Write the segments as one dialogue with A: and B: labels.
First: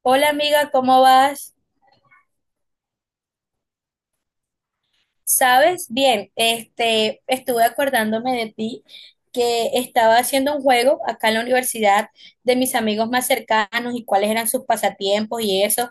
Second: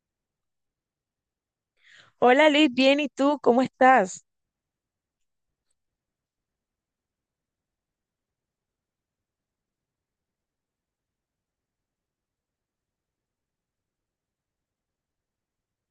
A: Hola amiga, ¿cómo vas?
B: Hola Liz, bien, ¿y tú cómo estás?
A: ¿Sabes? Bien, estuve acordándome de ti que estaba haciendo un juego acá en la universidad de mis amigos más cercanos y cuáles eran sus pasatiempos y eso.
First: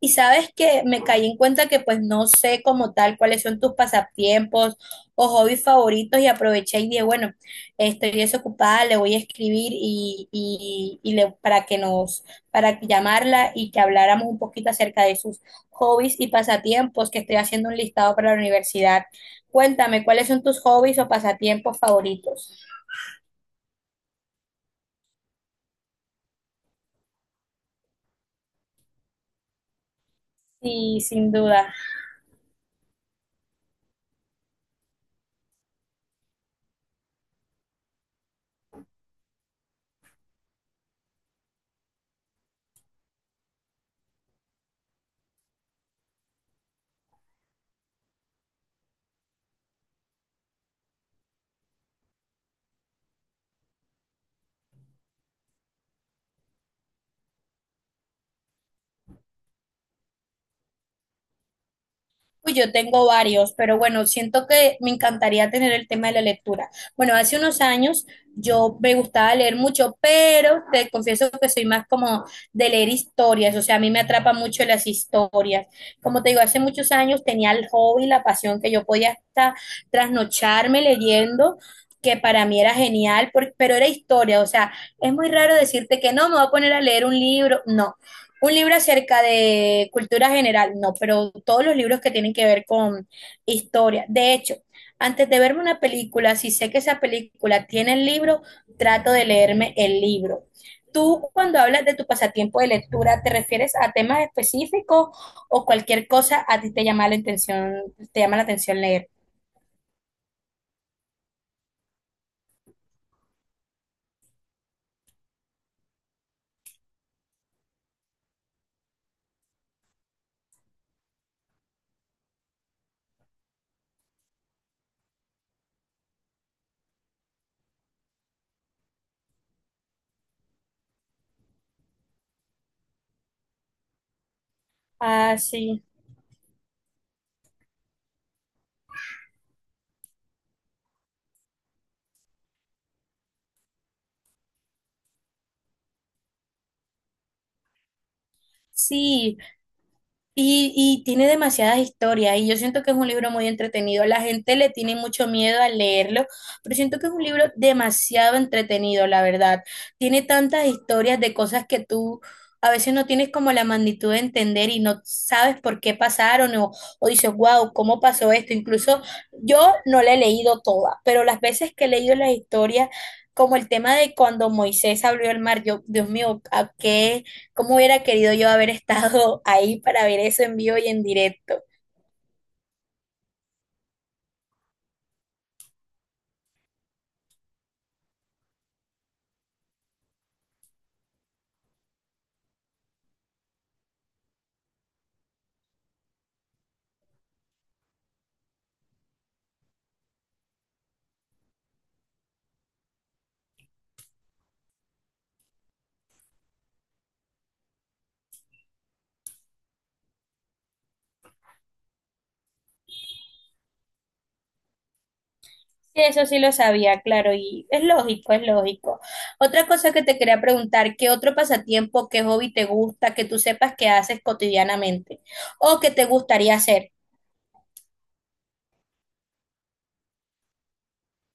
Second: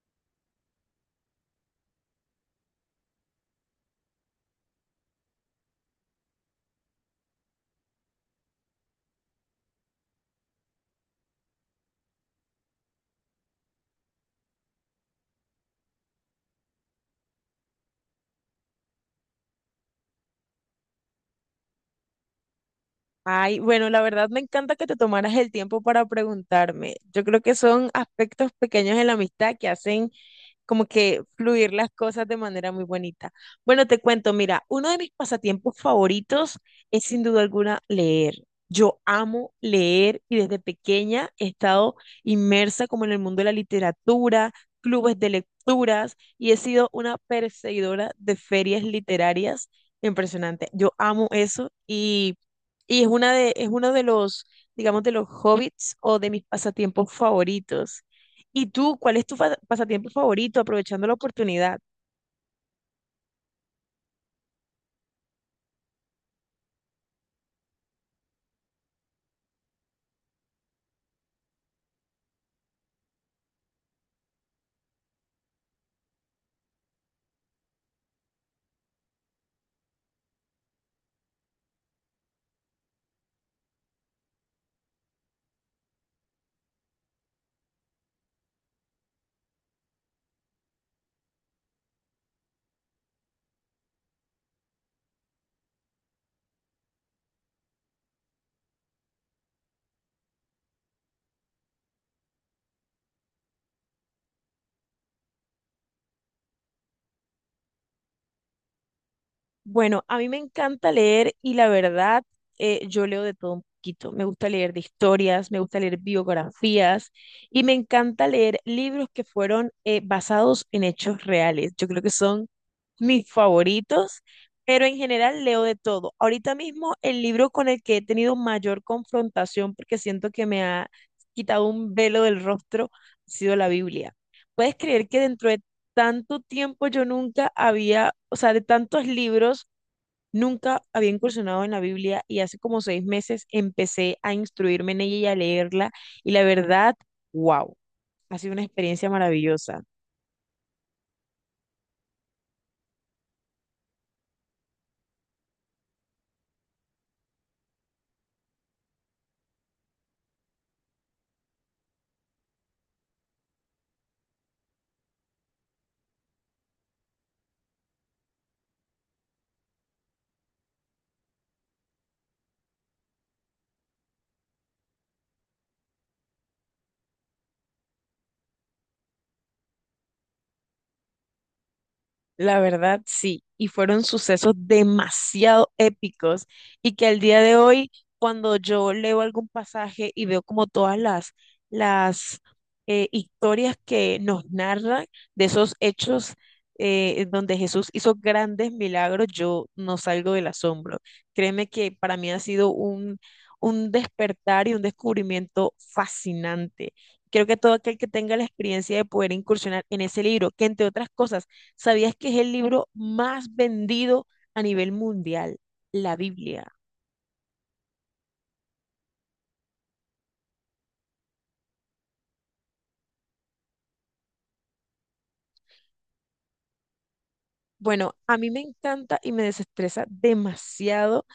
A: Y sabes que me caí en cuenta que pues no sé como tal cuáles son tus pasatiempos o hobbies favoritos y aproveché y dije, bueno, estoy desocupada, le voy a escribir y le, para que nos, para llamarla y que habláramos un poquito acerca de sus hobbies y pasatiempos que estoy haciendo un listado para la universidad. Cuéntame, ¿cuáles son tus hobbies o pasatiempos favoritos?
B: Ay, bueno, la verdad me encanta que te tomaras el tiempo para preguntarme. Yo creo que son aspectos pequeños en la amistad que hacen como
A: Sí,
B: que
A: sin
B: fluir
A: duda.
B: las cosas de manera muy bonita. Bueno, te cuento, mira, uno de mis pasatiempos favoritos es sin duda alguna leer. Yo amo leer y desde pequeña he estado inmersa como en el mundo de la literatura, clubes de lecturas y he sido una perseguidora de ferias literarias impresionante. Yo amo eso y es uno de los, digamos, de los hobbits o de mis pasatiempos favoritos. ¿Y tú, cuál es tu pasatiempo favorito, aprovechando la oportunidad?
A: Uy, yo tengo varios, pero bueno, siento que me encantaría tener el tema de la lectura. Bueno, hace unos años yo me gustaba leer mucho, pero te confieso que soy más como de leer historias, o sea, a mí me atrapa mucho las historias. Como te digo, hace muchos años tenía el hobby, la pasión que yo podía hasta trasnocharme leyendo, que para mí era genial, pero era historia, o sea, es muy raro decirte que no, me voy a poner a leer un libro, no, un libro acerca de cultura general, no, pero todos los libros que tienen que ver con historia. De hecho, antes de verme una película, si sé que esa película tiene el libro, trato de leerme el libro. Tú, cuando hablas de tu pasatiempo de lectura, ¿te refieres a temas específicos o cualquier cosa a ti te llama la atención, te llama la atención leer?
B: Bueno, a mí me encanta leer y la verdad, yo leo de todo un poquito. Me gusta leer de historias, me gusta leer biografías y me encanta leer libros que fueron basados en hechos reales. Yo creo que son mis favoritos, pero en general leo de todo. Ahorita mismo el libro con el que he tenido mayor confrontación, porque siento que me ha quitado un velo del rostro, ha sido la Biblia. ¿Puedes creer que
A: Ah,
B: dentro de
A: sí.
B: tanto tiempo yo nunca había, o sea, de tantos libros, nunca había incursionado en la Biblia y hace como 6 meses empecé a instruirme en ella y a leerla y la verdad, wow, ha sido una experiencia
A: Sí,
B: maravillosa?
A: y tiene demasiadas historias y yo siento que es un libro muy entretenido. La gente le tiene mucho miedo al leerlo, pero siento que es un libro demasiado entretenido, la verdad. Tiene tantas historias de cosas que tú a veces no tienes como la magnitud de entender y no sabes por qué pasaron, o dices, wow, ¿cómo pasó esto? Incluso yo no la he leído toda, pero las veces que he leído las historias, como el tema de cuando Moisés abrió el mar, yo, Dios mío, ¿a qué? Cómo hubiera querido yo haber estado ahí para ver eso en vivo y en directo.
B: La verdad, sí, y fueron sucesos demasiado épicos y que al día de hoy, cuando yo leo algún pasaje y veo como todas las historias que nos narran de esos hechos, donde Jesús hizo grandes milagros, yo no salgo del asombro. Créeme que para mí ha sido un despertar y un descubrimiento fascinante. Creo que todo aquel que tenga la experiencia de poder incursionar en ese libro, que entre otras cosas, ¿sabías que es el libro más vendido a nivel mundial?
A: Sí,
B: La
A: eso sí lo
B: Biblia.
A: sabía, claro, y es lógico, es lógico. Otra cosa que te quería preguntar, ¿qué otro pasatiempo, qué hobby te gusta, que tú sepas que haces cotidianamente o que te gustaría hacer?
B: Bueno, a mí me encanta y me desestresa demasiado,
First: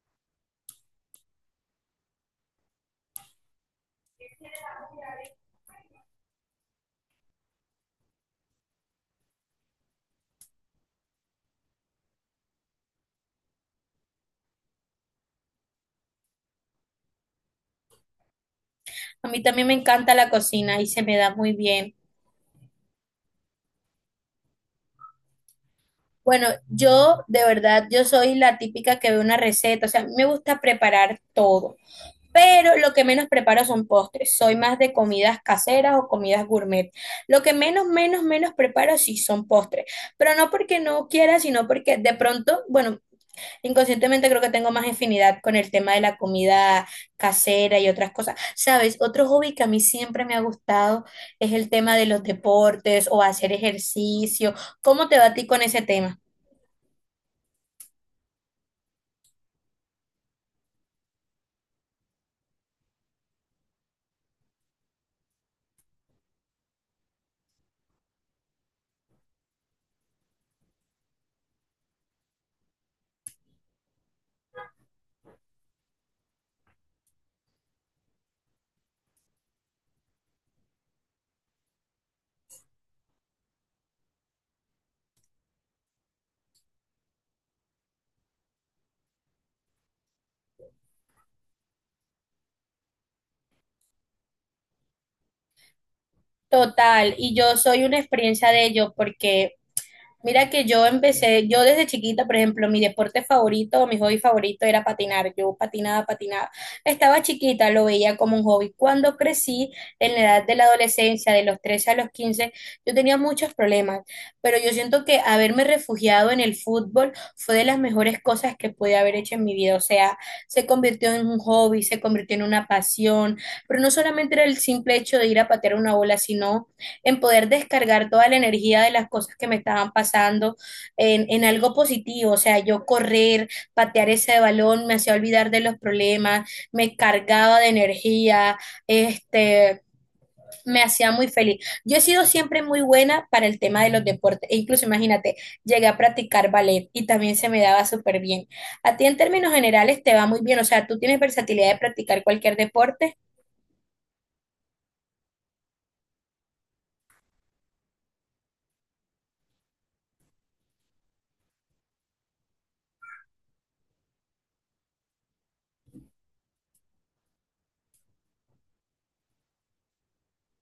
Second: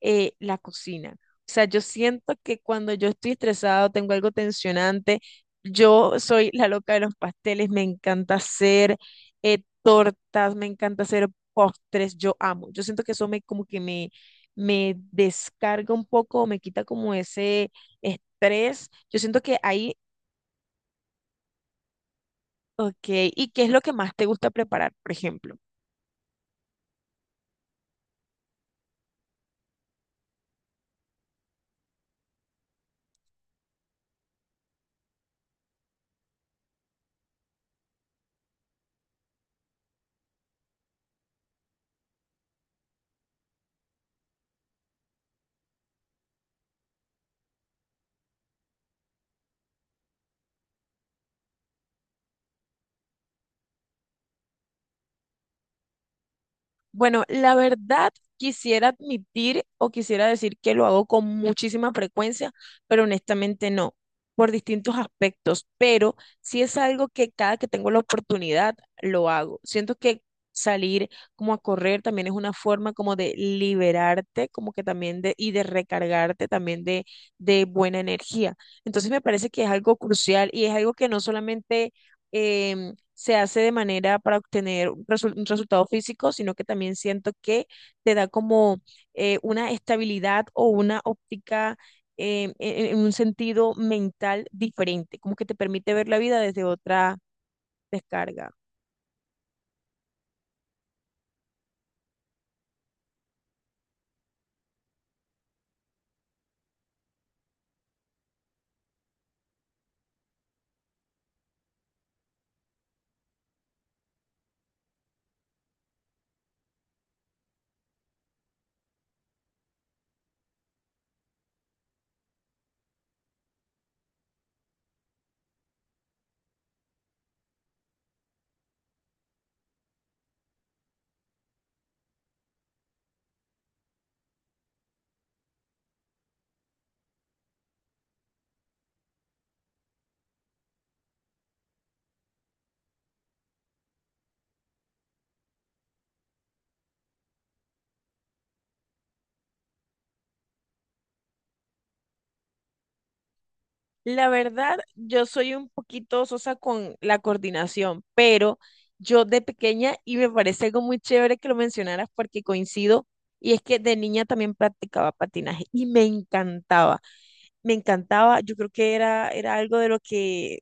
B: la cocina. O sea, yo siento que cuando yo estoy estresado, tengo algo tensionante, yo soy la loca de los pasteles, me encanta hacer, tortas, me encanta hacer postres, yo amo. Yo siento que eso me como que me descarga un poco, me quita como ese estrés. Yo
A: A mí
B: siento que
A: también me
B: ahí.
A: encanta la cocina y se me da muy bien.
B: Ok, ¿y qué es lo que más te gusta preparar, por ejemplo?
A: Bueno, yo de verdad, yo soy la típica que ve una receta, o sea, me gusta preparar todo, pero lo que menos preparo son postres. Soy más de comidas caseras o comidas gourmet. Lo que menos, menos, menos preparo sí son postres, pero no porque no quiera, sino porque de pronto, bueno, inconscientemente creo que tengo más afinidad con el tema de la comida casera y otras cosas. Sabes, otro hobby que a mí siempre me ha gustado es el tema de los deportes o hacer ejercicio. ¿Cómo te va a ti con ese tema?
B: Bueno, la verdad quisiera admitir o quisiera decir que lo hago con muchísima frecuencia, pero honestamente no, por distintos aspectos, pero sí es algo que cada que tengo la oportunidad lo hago. Siento que salir como a correr también es una forma como de liberarte, como que también de, y de recargarte también de buena energía. Entonces me parece que es algo crucial y es algo que no solamente em, se hace de manera para obtener un resultado físico, sino que también siento que te da como, una estabilidad o una óptica, en un sentido mental diferente, como que te permite ver la vida desde
A: Total,
B: otra
A: y yo soy una experiencia
B: descarga.
A: de ello porque mira que yo empecé, yo desde chiquita, por ejemplo, mi deporte favorito, mi hobby favorito era patinar. Yo patinaba, patinaba. Estaba chiquita, lo veía como un hobby. Cuando crecí, en la edad de la adolescencia, de los 13 a los 15 yo tenía muchos problemas, pero yo siento que haberme refugiado en el fútbol fue de las mejores cosas que pude haber hecho en mi vida. O sea, se convirtió en un hobby, se convirtió en una pasión, pero no solamente era el simple hecho de ir a patear una bola, sino en poder descargar toda la energía de las cosas que me estaban pasando en algo positivo, o sea, yo correr, patear ese balón, me hacía olvidar de los problemas, me cargaba de energía, este, me hacía muy feliz. Yo he sido siempre muy buena para el tema de los deportes, e incluso imagínate, llegué a practicar ballet y también se me daba súper bien. A ti en términos generales te va muy bien, o sea, tú tienes versatilidad de practicar cualquier deporte.
B: La verdad, yo soy un poquito sosa con la coordinación, pero yo de pequeña, y me parece algo muy chévere que lo mencionaras porque coincido, y es que de niña también practicaba patinaje y me encantaba. Me encantaba. Yo creo que era, era algo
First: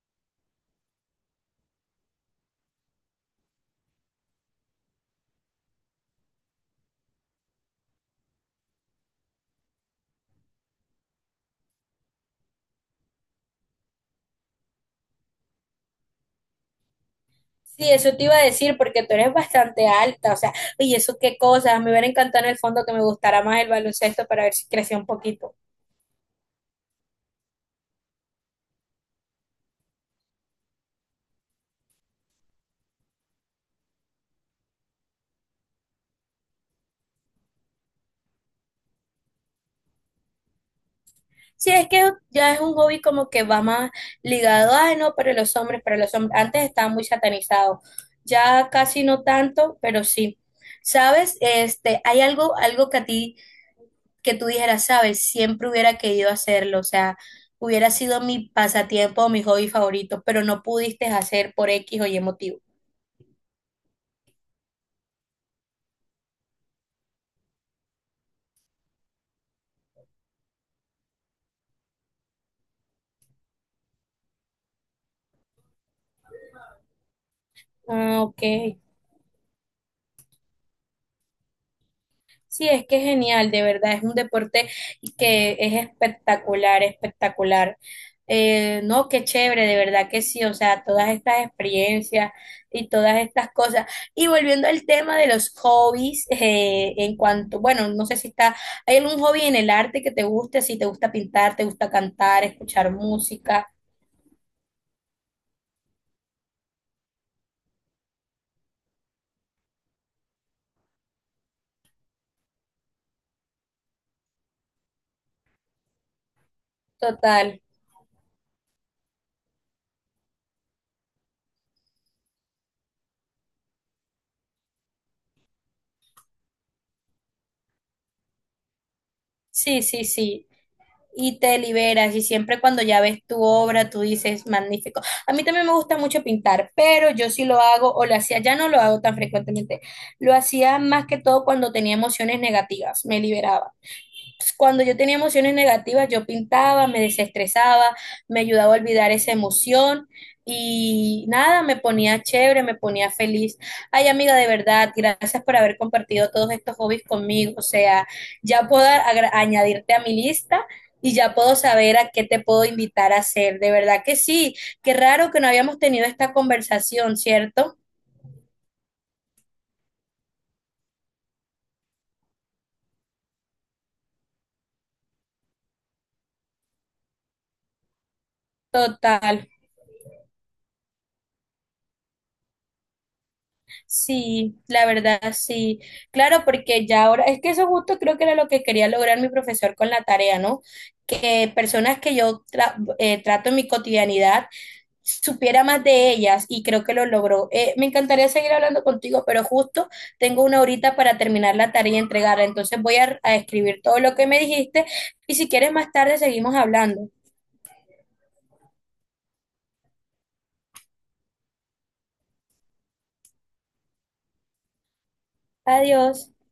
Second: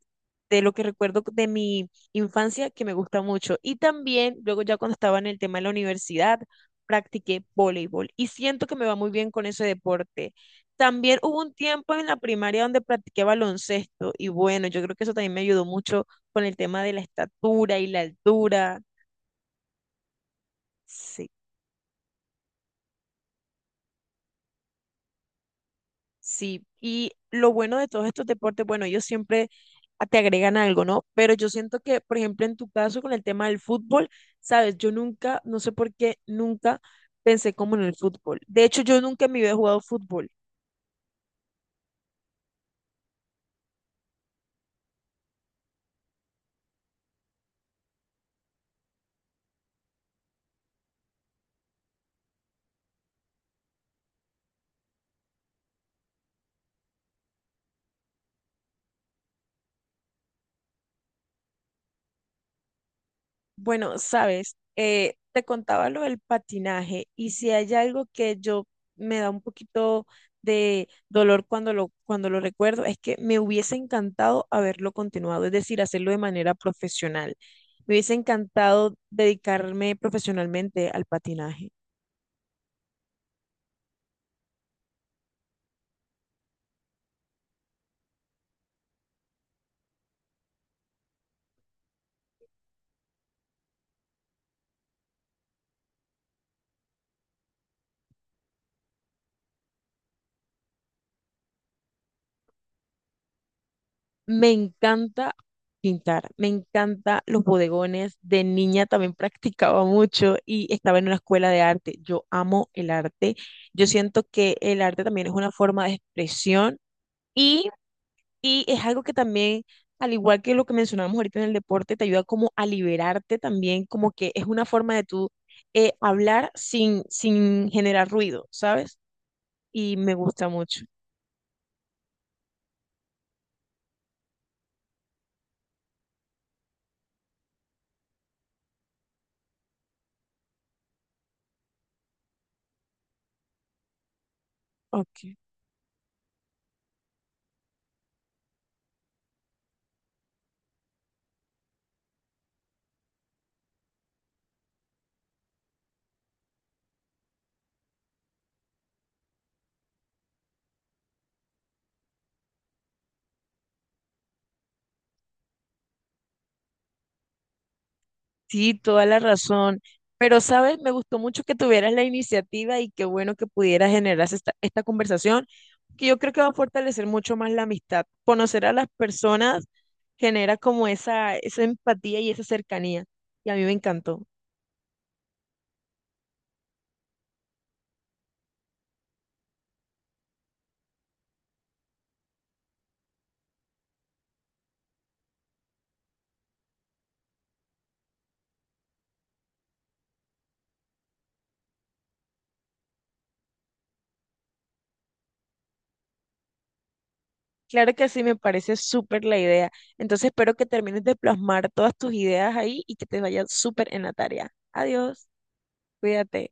B: de lo que recuerdo de mi infancia que me gusta mucho. Y también, luego ya cuando estaba en el tema de la universidad, practiqué voleibol y siento que me va muy bien con ese deporte. También hubo un tiempo en la primaria donde practiqué baloncesto y bueno, yo creo que eso también me ayudó mucho con el tema de la estatura y
A: Sí,
B: la
A: eso te iba a decir
B: altura.
A: porque tú eres bastante alta, o sea, y eso
B: Sí.
A: qué cosas, me hubiera encantado en el fondo que me gustara más el baloncesto para ver si crecía un poquito.
B: Sí, y lo bueno de todos estos deportes, bueno, ellos siempre te agregan algo, ¿no? Pero yo siento que, por ejemplo, en tu caso con el tema del fútbol, sabes, yo nunca, no sé por qué, nunca pensé como en el fútbol. De hecho, yo nunca en mi vida he jugado fútbol.
A: Sí, es que ya es un hobby como que va más ligado, ay no, para los hombres, antes estaba muy satanizado, ya casi no tanto, pero sí. ¿Sabes? Hay algo, algo que a ti, que tú dijeras, sabes, siempre hubiera querido hacerlo, o sea, hubiera sido mi pasatiempo o mi hobby favorito, pero no pudiste hacer por X o Y motivo.
B: Bueno, sabes, te contaba lo del patinaje y si hay algo que yo me da un poquito de dolor cuando lo recuerdo, es que me hubiese encantado haberlo continuado, es decir, hacerlo de manera profesional. Me hubiese
A: Ah, ok.
B: encantado dedicarme profesionalmente al patinaje.
A: Sí, es que es genial, de verdad, es un deporte que es espectacular, espectacular. No, qué chévere, de verdad que sí, o sea, todas estas experiencias y todas estas cosas. Y volviendo al tema de los hobbies, en cuanto, bueno, no sé si está, ¿hay algún hobby en el arte que te guste? Si te gusta pintar, te gusta cantar, escuchar música,
B: Me encanta pintar, me encanta los bodegones. De niña también practicaba mucho y estaba en una escuela de arte. Yo amo el arte. Yo siento que el arte también es una forma de expresión
A: total.
B: y, y es algo que también, al igual que lo que mencionamos ahorita en el deporte, te ayuda como a liberarte también, como que es una forma de tú, hablar sin generar ruido, ¿sabes?
A: Sí,
B: Y
A: sí,
B: me
A: sí.
B: gusta mucho.
A: Y te liberas. Y siempre cuando ya ves tu obra, tú dices, magnífico. A mí también me gusta mucho pintar, pero yo sí lo hago, o lo hacía, ya no lo hago tan frecuentemente. Lo hacía más que todo cuando tenía emociones negativas, me liberaba, pues, cuando yo tenía
B: Ok.
A: emociones negativas, yo pintaba, me desestresaba, me ayudaba a olvidar esa emoción y nada, me ponía chévere, me ponía feliz. Ay, amiga, de verdad, gracias por haber compartido todos estos hobbies conmigo. O sea, ya puedo añadirte a mi lista. Y ya puedo saber a qué te puedo invitar a hacer. De verdad que sí. Qué raro que no habíamos tenido esta conversación, ¿cierto?
B: Sí, toda la razón. Pero, ¿sabes? Me gustó mucho que tuvieras la iniciativa y qué bueno que pudieras generar esta conversación, que yo creo que va a fortalecer mucho más la amistad. Conocer a las
A: Total.
B: personas genera como esa empatía y esa cercanía. Y a mí me encantó.
A: Sí, la verdad, sí. Claro, porque ya ahora, es que eso justo creo que era lo que quería lograr mi profesor con la tarea, ¿no? Que personas que yo trato en mi cotidianidad supiera más de ellas y creo que lo logró. Me encantaría seguir hablando contigo, pero justo tengo una horita para terminar la tarea y entregarla, entonces voy a escribir todo lo que me dijiste y si quieres más tarde seguimos hablando.
B: Claro que sí, me parece súper la idea. Entonces, espero que termines de plasmar todas tus ideas ahí y que te vaya súper en la tarea. Adiós,
A: Adiós.
B: cuídate.